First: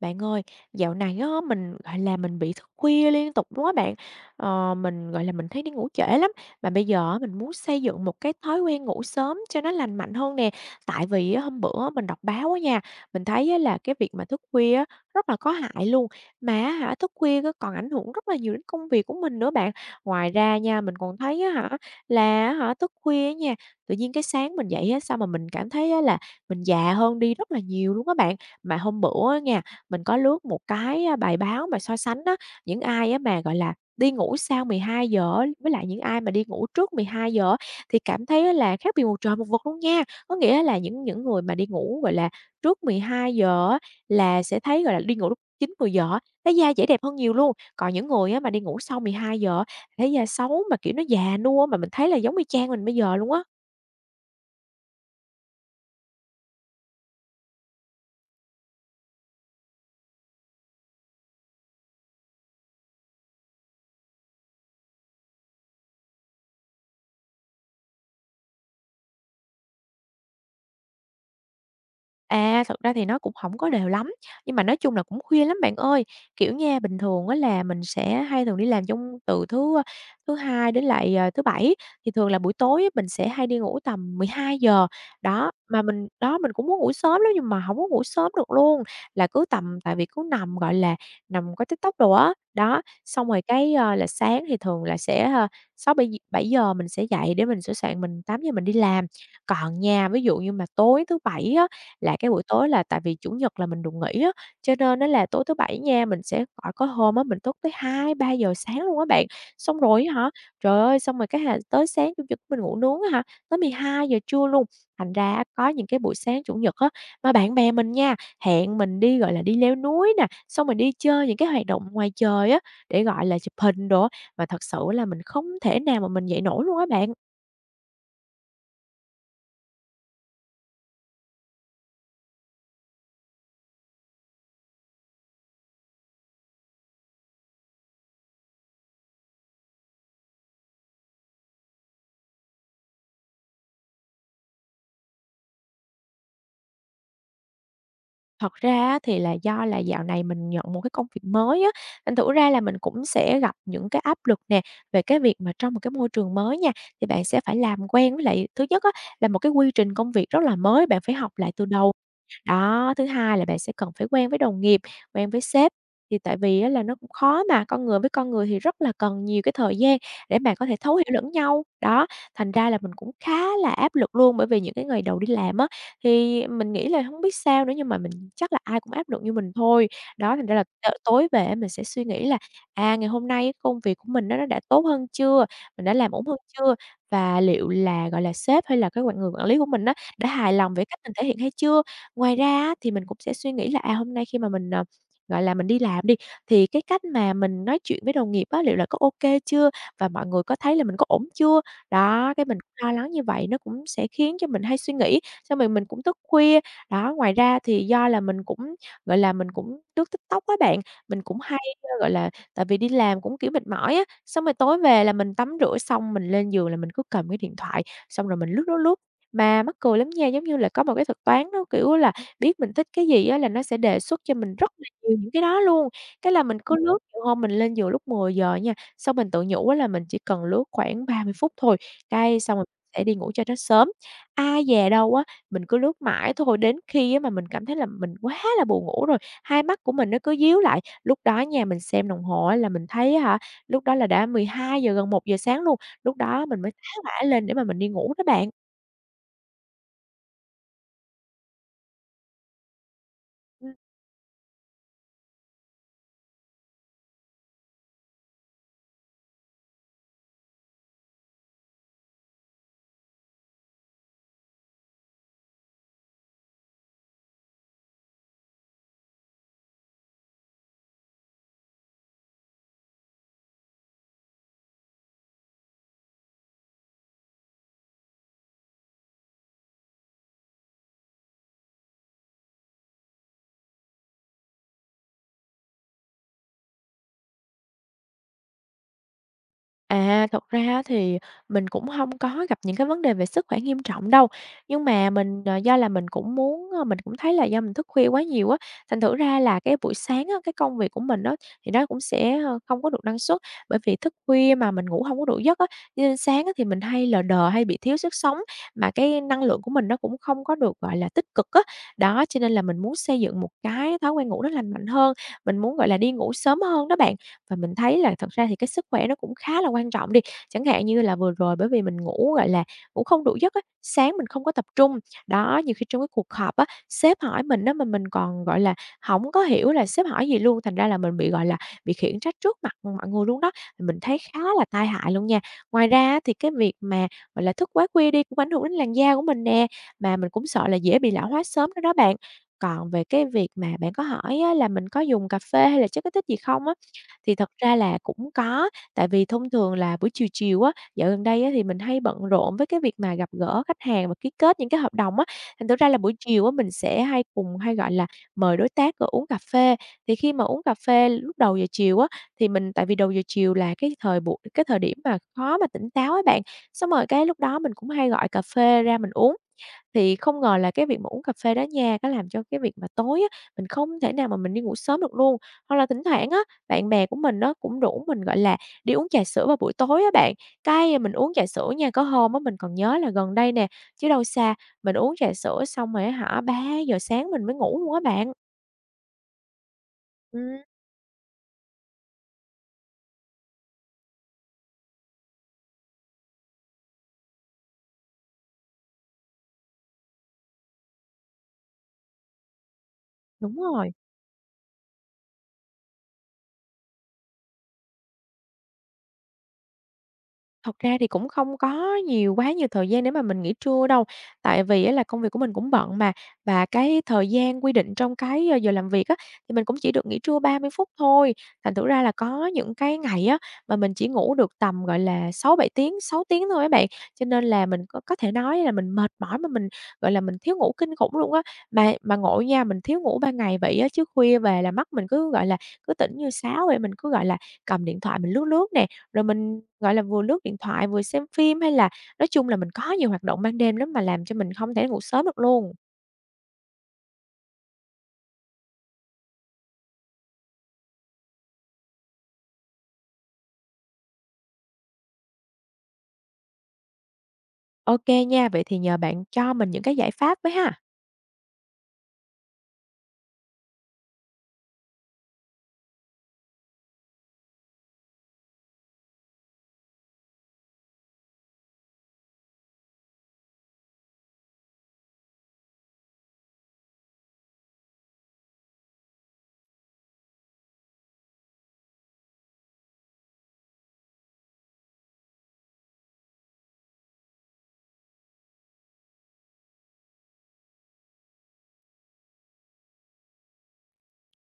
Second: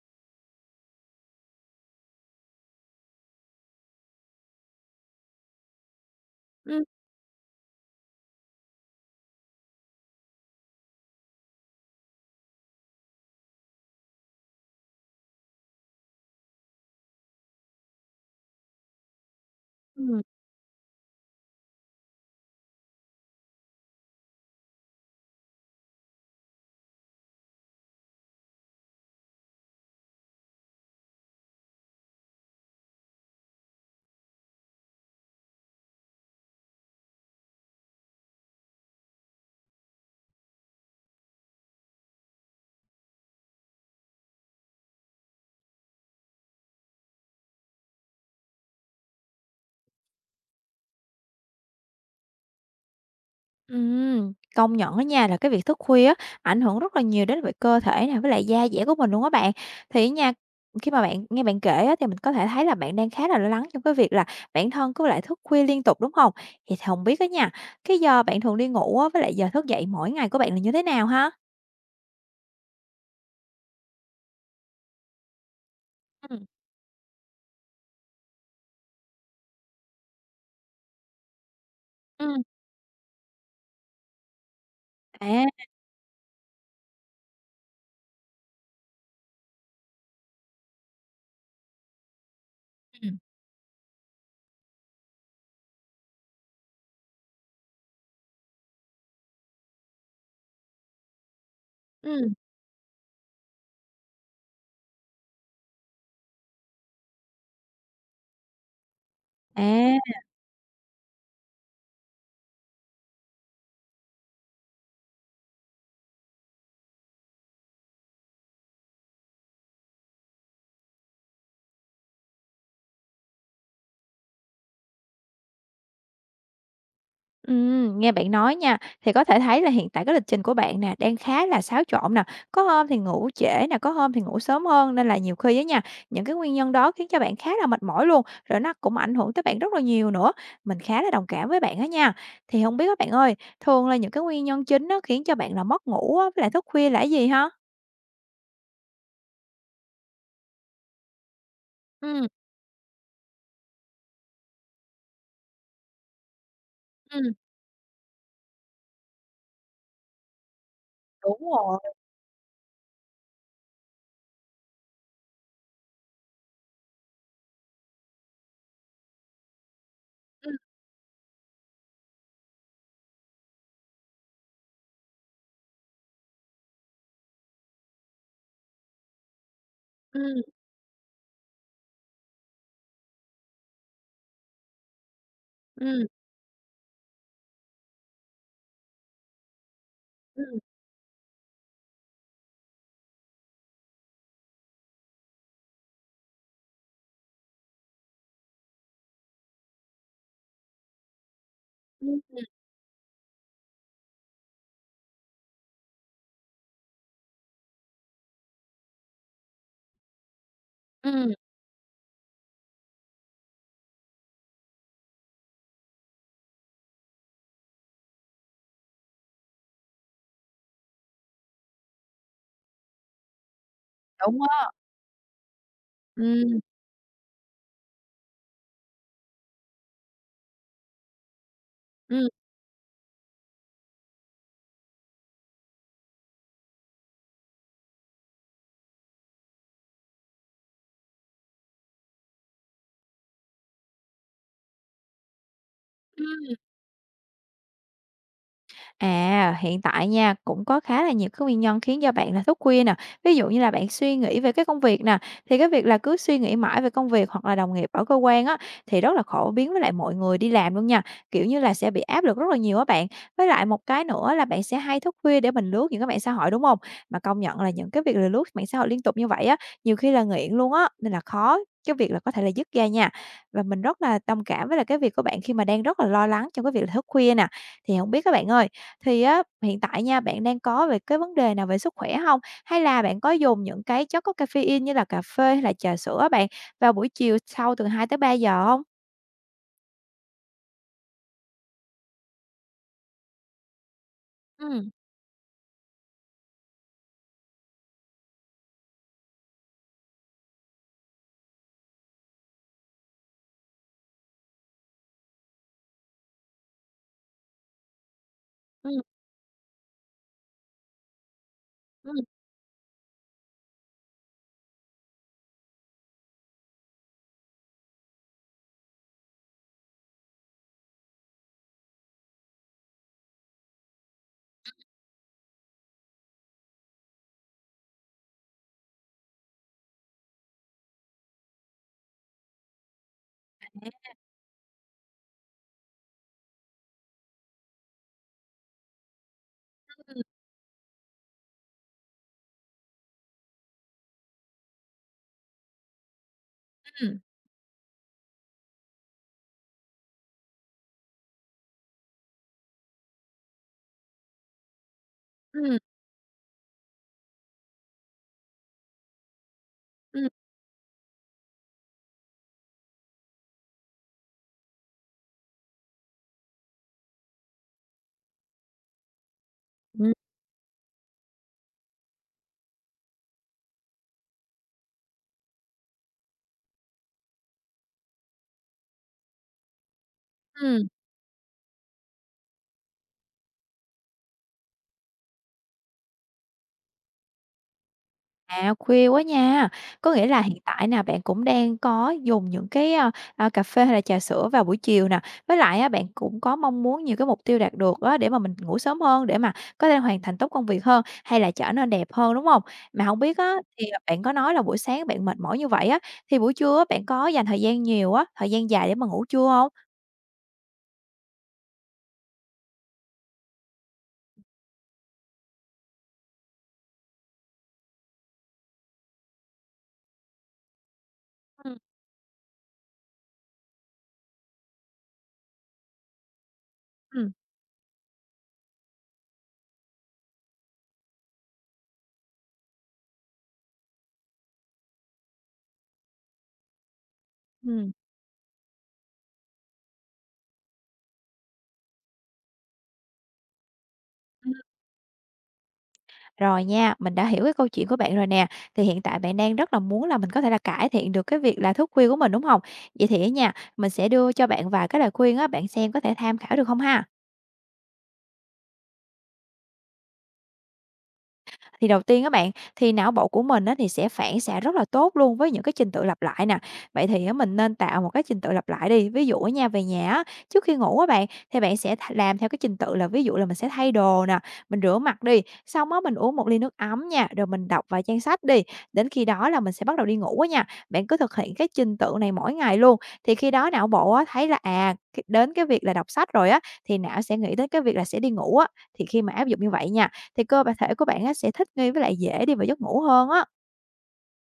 Bạn ơi, dạo này á, mình, gọi là, mình bị thức khuya liên tục luôn á bạn. Mình, gọi là, mình thấy đi ngủ trễ lắm, mà bây Ừm, giờ á mình muốn xây dựng một cái thói quen ngủ sớm cho nó lành mạnh hơn nè. Tại vì á, hôm bữa mình đọc báo á nha, mình thấy á là cái việc mà thức khuya á, rất là có hại luôn, mà á hả, thức khuya á còn ảnh hưởng rất là nhiều đến công việc của mình nữa bạn. ừm, Ngoài ra nha, mình còn thấy á hả, là á hả, thức khuya á nha, tự nhiên cái sáng mình dậy á, sao mà mình cảm thấy á là mình già hơn đi rất là nhiều luôn á bạn. Mà hôm bữa á nha mình có lướt một cái, bài báo mà so sánh á, những ai á mà, gọi là, đi ngủ sau 12:00 á, với lại những ai mà đi ngủ trước 12:00 á, thì cảm thấy á là khác biệt một trời một vực luôn nha. Có nghĩa là những người mà đi ngủ, gọi là, trước 12:00 á, là sẽ thấy, gọi là, đi ngủ lúc 9:00-10:00 á, thấy da dễ đẹp hơn nhiều luôn. Còn những người á mà đi ngủ sau 12:00 á, thấy da xấu mà, kiểu, nó già nua mà mình thấy là giống y chang mình bây giờ luôn á. công nhận á nha là cái việc thức khuya á, ảnh hưởng rất là nhiều đến về cơ thể nè, với lại da dẻ của mình luôn á bạn. Thì á nha, khi mà bạn nghe bạn kể á, thì mình có thể thấy là bạn đang khá là lo lắng trong cái việc là bản thân cứ lại thức khuya liên tục, đúng không? Thì không biết á nha, cái giờ bạn thường đi ngủ á, với lại giờ thức dậy mỗi ngày của bạn là như thế nào ha? À, thật ra thì nó cũng không có đều lắm, nhưng mà nói chung là cũng khuya lắm bạn ơi. Ừm, Kiểu nha, bình thường á là mình sẽ hay thường đi làm trong từ thứ, thứ Hai đến lại, thứ Bảy, thì thường là ừm, buổi tối á mình sẽ hay đi ngủ tầm mười hai giờ. à, Đó, mà mình đó, mình cũng muốn ngủ sớm lắm nhưng mà không có ngủ sớm được luôn, là cứ tầm tại vì cứ nằm, gọi là, nằm coi TikTok đồ á. Đó, ừm, xong rồi cái, là sáng thì thường là sẽ, 6:00-7:00 7:00 mình sẽ dậy để mình sửa soạn mình 8:00 mình đi làm. Còn nha, ví dụ như mà tối thứ Bảy á, là cái ừm, buổi tối là tại vì Chủ nhật là mình được nghỉ á, cho nên nó là tối thứ Bảy nha, mình sẽ gọi có hôm á, mình thức tới hai ba giờ sáng luôn á bạn. Xong rồi à. á hả, trời ơi, xong rồi cái là tới sáng Chủ nhật mình ngủ nướng á hả, tới mười hai giờ trưa luôn. Thành ra á, có những cái buổi sáng Chủ nhật á, mà bạn bè mình nha, hẹn mình đi, gọi là, đi leo núi nè, xong mình đi chơi những cái hoạt động ngoài trời á, để, gọi là, chụp hình đồ á, mà thật sự là mình không thể nào mà mình dậy nổi luôn á bạn. Nghe bạn nói nha, thì có thể thấy là hiện tại cái lịch trình của bạn nè, đang khá là xáo trộn nè, có hôm thì ngủ trễ nè, có hôm thì ngủ sớm hơn, nên là nhiều khi á nha, những cái nguyên nhân đó khiến cho bạn khá là mệt mỏi luôn, rồi nó cũng ảnh hưởng tới bạn rất là nhiều nữa. Mình khá là đồng cảm với bạn á nha. Thì không biết các bạn ơi, thường là những cái nguyên nhân chính nó khiến cho bạn là mất ngủ á, với lại thức khuya là cái gì ha? Thật ra á thì là do là dạo này mình nhận một cái công việc mới á, thành Ừm, thử ra là mình cũng sẽ gặp những cái áp lực nè, về cái việc mà trong một cái môi trường mới nha, thì bạn ừm, sẽ phải làm quen với lại thứ nhất á, là một cái quy trình công việc rất là mới, bạn phải học đúng lại từ rồi. đầu. Đó, thứ hai là bạn sẽ cần phải quen với đồng nghiệp, quen với sếp, thì tại vì á là nó cũng khó mà, con người với con người thì rất là cần nhiều cái thời gian để mà Ừm, có thể thấu hiểu lẫn nhau. Đó, thành ra là mình cũng khá là áp lực luôn, bởi vì những cái ngày đầu đi làm á, thì mình nghĩ là không biết sao nữa nhưng mà mình chắc là ai cũng áp lực như mình thôi. Đó, ừm, thành ra là tối về á mình sẽ suy nghĩ là, à, ngày hôm nay công việc của mình á nó đã tốt hơn chưa? Mình đã ừm, làm ổn hơn chưa? Và liệu là, gọi là, sếp hay là cái quản người quản lý của mình á đã hài ừm, lòng về cách mình thể hiện hay chưa? Ngoài ra á, thì mình cũng sẽ suy nghĩ là, à, hôm nay khi mà mình, gọi là, mình đi làm đi, thì cái cách mà mình nói chuyện với đồng nghiệp á, liệu là có ok chưa? Và mọi người có thấy là mình có ổn chưa? ừm, Đó, cái mình cũng lo lắng như vậy nó cũng sẽ khiến cho mình hay suy nghĩ, xong rồi mình cũng thức khuya. Đó, ngoài ra thì do là mình cũng, gọi là, mình cũng lướt TikTok á bạn, mình ừm, cũng hay, gọi là, tại vì đi làm cũng, kiểu, mệt mỏi á, xong rồi tối về là mình tắm rửa xong mình lên giường là mình cứ cầm cái điện thoại, xong rồi mình lướt, lướt, lướt. Mà mắc cười lắm nha, giống như là có một cái thuật toán nó, kiểu là, biết mình thích cái gì á là nó sẽ đề xuất cho đúng mình rất á. là nhiều những cái đó luôn. Cái là mình Ừm, cứ lướt, nhiều hôm mình lên giường lúc mười giờ nha, xong mình tự nhủ á là mình chỉ cần lướt khoảng 30 phút thôi, ừm, cái xong rồi mình sẽ đi ngủ cho nó sớm. Ai dè đâu á, mình cứ lướt mãi thôi, đến khi á mà mình cảm thấy là mình quá là buồn ngủ rồi, hai mắt của mình nó cứ díu lại. Lúc đó nha, mình xem đồng hồ á là mình thấy á hả, lúc đó là đã mười hai giờ gần một giờ sáng luôn, lúc đó ừm. mình mới tá hỏa lên để mà mình đi ngủ đó bạn. À, hiện tại nha, cũng có khá là nhiều cái nguyên nhân khiến cho bạn là thức khuya nè. Ví dụ như là bạn suy nghĩ về cái công việc nè, thì cái việc là cứ suy nghĩ mãi về công việc hoặc là đồng nghiệp ở cơ quan á, thì rất là khổ biến với lại mọi người đi làm luôn nha. Kiểu như là sẽ bị áp lực rất là nhiều á bạn. Với lại một cái nữa là bạn sẽ hay thức khuya để mình lướt những cái mạng xã hội, đúng không? Mà công nhận là những cái việc là lướt mạng xã hội liên tục như vậy á, nhiều khi là nghiện luôn á, nên là khó cái việc là có thể là dứt ra nha, và mình rất là đồng cảm với là cái việc của bạn khi mà đang rất là lo lắng trong cái việc là thức khuya nè. Thì không biết các bạn ơi, thì á, hiện tại nha, bạn đang có về cái vấn đề nào về sức khỏe hông? Hay là bạn có dùng những cái chất có caffeine như là cà phê hay là trà sữa á bạn, vào buổi chiều sau từ 2 tới 3 giờ hông? À, thật ra á thì mình cũng không có gặp những cái vấn đề về sức khỏe nghiêm trọng đâu, nhưng Ừm, mà mình, do là mình cũng muốn, mình cũng thấy là do mình thức khuya quá nhiều á, thành thử ra là cái buổi sáng á, cái công việc của mình đó thì nó cũng sẽ, không có được năng suất, bởi vì thức khuya mà mình ngủ không có đủ giấc á, cho nên sáng á thì mình hay lờ đờ, hay bị thiếu sức sống, mà ừm, cái năng lượng của mình nó cũng không có được, gọi là, tích cực á. Đó, ừm, cho nên là mình muốn xây dựng một cái thói quen ngủ nó lành mạnh hơn, mình muốn, gọi là, đi ngủ sớm hơn đó bạn. Và mình thấy là thật ra thì cái sức khỏe nó cũng khá là quan trọng đi, chẳng hạn như là vừa rồi bởi vì mình ngủ, gọi là, ngủ không đủ giấc á, sáng mình không có tập trung. Đó, nhiều khi trong cái cuộc họp á, sếp hỏi mình á mà mình còn, gọi là, không có hiểu là sếp hỏi gì luôn, thành ra là mình bị, gọi là, bị khiển trách trước mặt mọi người luôn đó, mình thấy khá là tai hại luôn nha. Ngoài ra á thì cái việc mà, gọi là, thức quá khuya đi cũng ảnh hưởng đến làn da của mình nè, mà ừm, mình cũng sợ là dễ bị lão hóa sớm nữa đó bạn. Còn về cái việc mà bạn có hỏi á là mình có dùng cà phê hay là chất kích thích gì không á, ừm, thì thật ra là cũng có, tại vì thông thường là buổi chiều chiều á, dạo gần đây á thì mình hay bận rộn với cái việc mà gặp gỡ khách hàng và ký kết những cái hợp đồng á, thành thử ừm, ra là buổi chiều á mình sẽ hay gọi là, mời đối tác, rồi uống cà phê. Thì ừm, khi mà uống cà phê lúc đầu giờ chiều á, thì mình tại vì đầu giờ chiều là cái thời điểm mà khó mà tỉnh táo á bạn, xong rồi cái lúc đó mình cũng hay gọi cà phê ra mình uống. ừm. Thì không ngờ là cái việc mà uống cà phê đó nha, nó làm cho cái việc mà tối á, mình không thể nào mà mình đi ngủ sớm được luôn. Hoặc là thỉnh thoảng á, bạn bè của mình nó cũng rủ mình, gọi là, đi uống trà sữa vào buổi tối á bạn. Ừm. Mình uống trà sữa nha, có hôm á, mình còn nhớ là gần đây nè, chứ đâu xa, mình uống trà sữa xong rồi á hả, ba giờ sáng mình mới ngủ luôn á bạn. À, khuya quá nha. Có nghĩa là Ừm, hiện tại nè, bạn cũng đang có dùng những cái, cà phê hay là trà sữa vào buổi chiều nè. Với lại á, bạn cũng có mong muốn nhiều cái mục tiêu đạt được á, để mà mình ngủ sớm hơn, để mà có thể hoàn thành tốt công việc hơn, hay là trở nên đẹp hơn, đúng không? Mà không biết á, đúng thì rồi. bạn có nói là buổi sáng bạn mệt mỏi như vậy á, thì buổi trưa á, bạn có dành thời gian nhiều á, thời gian dài để mà ngủ chưa không? Thật ra thì cũng không có quá nhiều thời gian để mà mình nghỉ trưa đâu, tại vì á là công việc của mình cũng bận mà, và cái thời gian quy định trong cái, giờ làm việc á, thì mình cũng chỉ được nghỉ trưa 30 phút thôi. Thành Ừm. thử ra là có những cái ngày á, mà mình chỉ ngủ được tầm, gọi là, 6-7 tiếng, 6 tiếng thôi các bạn, cho Ừm, nên là mình có thể nói là mình mệt mỏi mà mình, gọi là, mình thiếu ngủ kinh khủng luôn á. Mà ngộ nha, mình thiếu ngủ ban ngày vậy á, chứ khuya về là mắt mình cứ, gọi là, cứ tỉnh như sáo vậy, mình cứ, gọi là, cầm ừm. điện thoại mình lướt lướt nè, rồi mình, gọi là, vừa lướt điện thoại, vừa xem phim, hay là nói chung là mình có nhiều hoạt động ban đêm lắm mà làm cho mình không thể ngủ sớm được luôn. Rồi nha, mình đã hiểu cái câu chuyện của bạn rồi nè. Thì hiện tại bạn đang rất là muốn là mình có thể là cải thiện được cái việc là thức khuya của mình, đúng không? Vậy thì á nha, mình sẽ đưa cho bạn vài cái lời khuyên á, bạn xem có thể tham khảo được không ha? OK nha, vậy thì nhờ bạn cho mình những cái giải pháp với ha. Thì đầu tiên các bạn, thì não bộ của mình á thì sẽ phản xạ rất là tốt luôn với những cái trình tự lặp lại nè. Vậy thì á mình nên tạo một cái trình tự lặp lại đi, ví dụ ở nhà về nhà á, trước khi ngủ á bạn, thì bạn sẽ làm theo cái trình tự là ví dụ là mình sẽ thay đồ nè, mình rửa mặt đi, xong á mình uống một ly nước ấm nha, rồi mình đọc vài trang sách đi, đến khi đó là mình sẽ bắt đầu đi ngủ á nha. Bạn cứ thực hiện cái trình tự này mỗi ngày luôn, thì khi đó não bộ á thấy là, à, cái đến cái việc là đọc sách rồi á, thì não sẽ nghĩ đến cái việc là sẽ đi ngủ á. Thì khi mà áp dụng như vậy nha, thì cơ thể của bạn á sẽ thích nghi với lại dễ đi vào giấc ngủ hơn á.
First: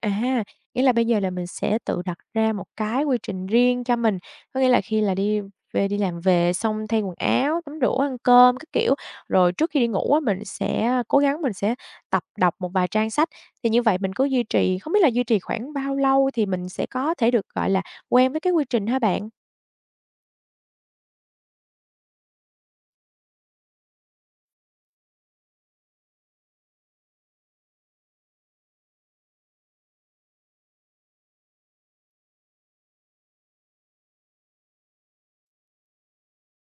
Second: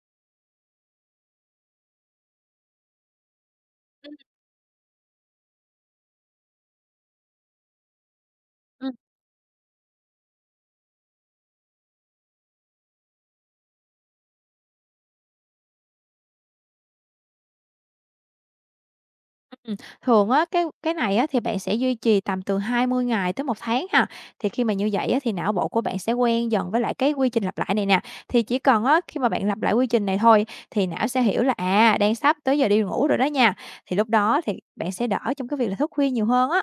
À, nghĩa là bây giờ là mình sẽ tự đặt ra một cái quy trình riêng cho Ừm, mình, có nghĩa là khi là đi về đi làm về xong thay quần áo, tắm rửa, ăn cơm các ừm, kiểu, rồi trước khi đi ngủ á, mình sẽ cố gắng mình sẽ tập đọc một vài trang sách. Thì như vậy mình cứ duy trì, không biết là duy trì khoảng bao lâu thì mình sẽ có thể được, gọi là, quen với cái quy trình hả bạn? ừm. Thường á, cái này á thì bạn sẽ duy trì tầm từ 20 ngày tới một tháng ha. Thì khi mà như vậy á thì não bộ của bạn sẽ quen dần với lại cái quy trình lặp lại này nè. Thì chỉ cần á, khi mà bạn lặp lại quy trình này thôi thì não sẽ hiểu là, à, đang sắp tới giờ đi ngủ rồi đó nha. Thì lúc đó thì bạn sẽ đỡ trong cái việc là thức khuya nhiều hơn á.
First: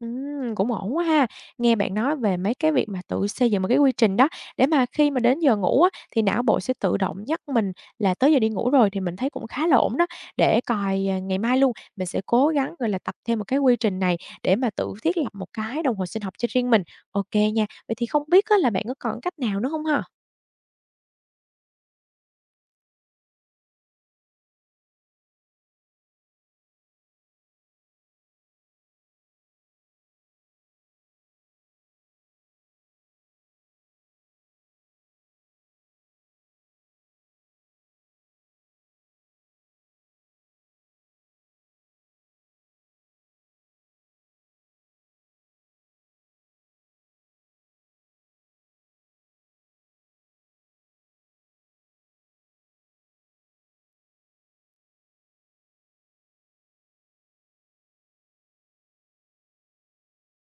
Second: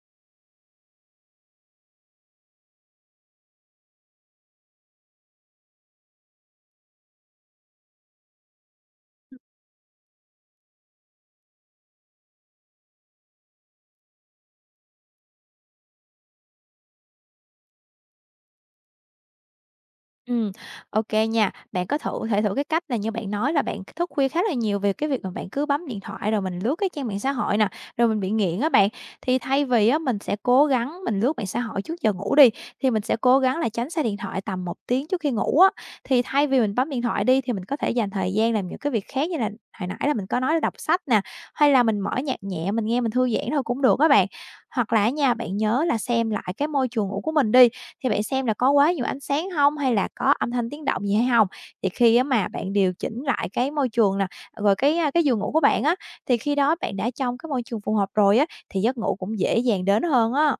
Cũng ổn quá ha. Nghe bạn nói về mấy cái việc mà tự xây dựng một cái quy trình đó, để mà khi mà đến giờ ngủ á, thì não bộ sẽ tự động nhắc mình là tới giờ đi ngủ rồi thì mình thấy cũng khá là ổn đó. Để coi, à, ngày mai luôn, mình sẽ cố gắng, gọi là, tập thêm một cái quy trình này để mà tự thiết lập một cái đồng hồ sinh học cho riêng mình. OK nha. Vậy thì không biết á là bạn có còn cách nào nữa không ha? Ừ, ok nha. Bạn có thử cái cách là như bạn nói là bạn thức khuya khá là nhiều về cái việc mà bạn cứ bấm điện thoại rồi mình lướt cái trang mạng xã hội nè, rồi mình bị nghiện á bạn. Thì thay vì á mình sẽ cố gắng mình lướt mạng xã hội trước giờ ngủ đi, thì mình sẽ cố gắng là tránh xa điện thoại tầm một tiếng trước khi ngủ á. Thì thay vì mình bấm điện thoại đi thì mình có thể dành thời gian làm những cái việc khác như là hồi nãy là mình có nói là đọc sách nè, hay là mình mở nhạc nhẹ, mình nghe mình thư giãn thôi cũng được các bạn. Hoặc là á nha, bạn nhớ là xem lại cái môi trường ngủ của mình đi, thì bạn xem là có quá nhiều ánh sáng hông, hay là có âm thanh tiếng động gì hay hông? Thì khi á mà bạn điều chỉnh lại cái môi trường nè, rồi cái, cái giường ngủ của bạn á, thì khi đó bạn đã trong cái môi trường phù hợp rồi á, thì giấc ngủ cũng dễ dàng đến hơn á.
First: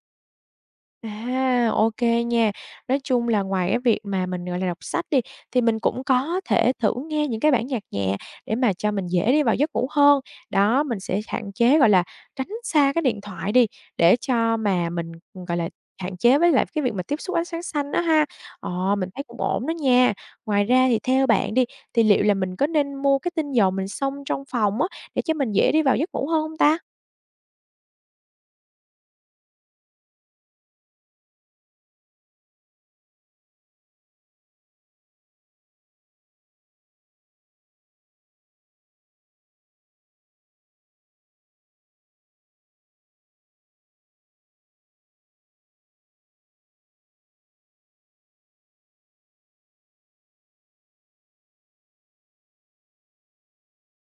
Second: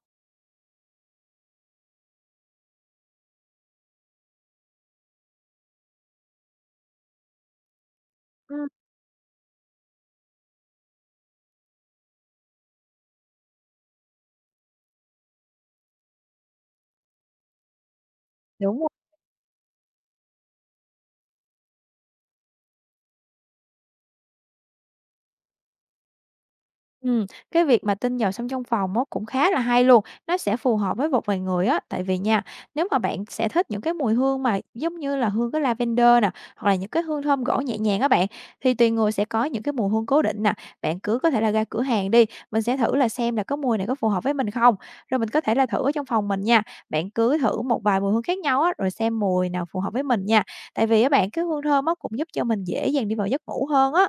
À, OK nha. Nói chung là ngoài cái việc mà mình, gọi là, đọc sách đi, thì mình cũng có thể thử nghe những cái bản nhạc nhẹ để Ừm, mà cho mình dễ đi vào giấc ngủ hơn. Đó, mình sẽ hạn chế, gọi là, tránh xa cái điện thoại đi, để cho mà mình, gọi là, hạn chế với lại cái việc mà tiếp xúc ánh sáng xanh đó ha. đúng. Ờ, mình thấy cũng ổn đó nha. Ngoài ra thì theo bạn đi, thì liệu là mình có nên mua cái tinh dầu mình xông trong phòng á, để cho mình dễ đi vào giấc ngủ hơn không ta? Cái việc mà tinh dầu xông trong phòng á cũng khá là hay luôn, nó sẽ phù hợp với một vài người á, tại vì nha, nếu mà bạn sẽ thích những cái mùi hương mà giống như là hương cái lavender nè, hoặc là những cái hương thơm gỗ nhẹ nhàng á bạn, thì tùy người sẽ có những cái mùi hương cố định nè, bạn cứ có thể là ra cửa hàng đi, mình sẽ thử là xem là cái mùi này có phù hợp với mình không? Rồi mình có thể là thử ở trong phòng mình nha, bạn cứ thử một vài mùi hương khác nhau á, rồi xem mùi nào phù hợp với mình nha, tại vì á bạn, cái hương thơm á cũng giúp cho mình dễ dàng đi vào giấc ngủ hơn á.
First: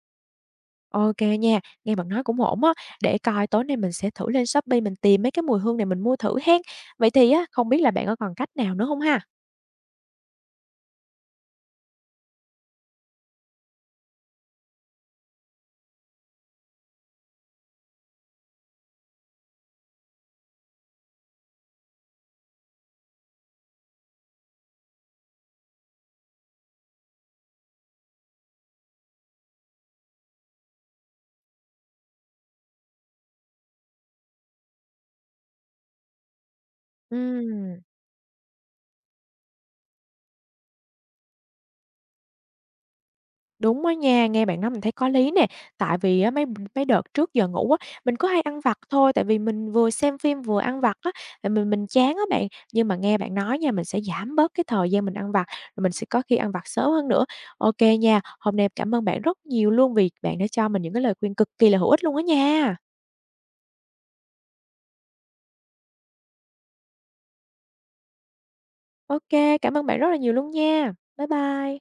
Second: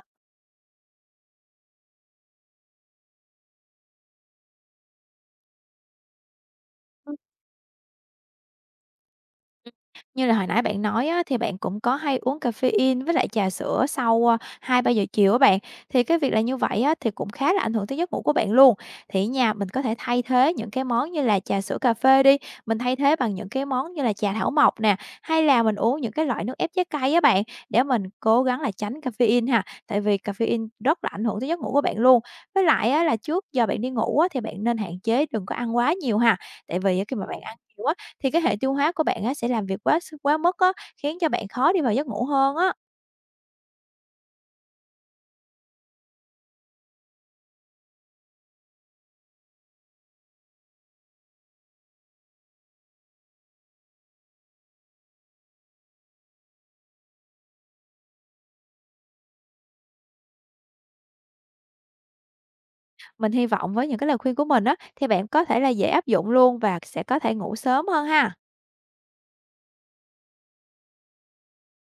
OK nha, nghe bạn nói cũng ổn á, để coi tối nay mình sẽ thử lên Shopee mình tìm mấy cái mùi hương này mình mua thử hen. Vậy thì á, không biết là bạn có còn cách nào nữa không ha? Ừm, như là hồi nãy bạn nói á, thì bạn cũng có hay uống caffeine với lại trà sữa sau, à, 2 3 giờ chiều á bạn, thì cái việc là như vậy á, thì cũng khá là ảnh hưởng tới giấc ngủ của bạn luôn. Thì nhà mình có thể thay thế những cái món như là trà sữa, cà phê đi, mình thay thế bằng những cái món như là trà thảo mộc nè, hay là mình uống những cái loại nước ép trái cây á bạn, để mình cố gắng là tránh caffeine ha, tại vì caffeine rất là ảnh hưởng tới giấc ngủ của bạn luôn. Với lại á, là trước giờ bạn đi ngủ á, thì bạn nên hạn chế đừng có ăn quá nhiều ha, tại vì á, khi mà bạn ăn Ừm. nhiều á thì cái hệ tiêu hóa của bạn á sẽ làm việc quá mức á, khiến cho bạn khó đi vào giấc ngủ hơn á. Đúng á nha, nghe bạn nói mình thấy có lý nè, tại vì á, mấy mấy đợt trước giờ ngủ á, mình có hay ăn vặt thôi, tại vì mình vừa xem phim vừa ăn vặt á, tại mình chán á bạn. Nhưng mà nghe bạn nói nha, mình sẽ giảm bớt cái thời gian mình ăn vặt, rồi mình sẽ có khi ăn vặt sớm hơn nữa. OK nha, hôm nay cảm ơn bạn rất nhiều luôn vì bạn đã cho mình những cái lời khuyên cực kỳ là hữu ích luôn á nha. Mình hy vọng với những cái lời khuyên của mình á, thì bạn có thể là dễ áp dụng luôn và sẽ có thể ngủ sớm hơn ha. OK, cảm ơn bạn rất là nhiều luôn nha. Bye bye.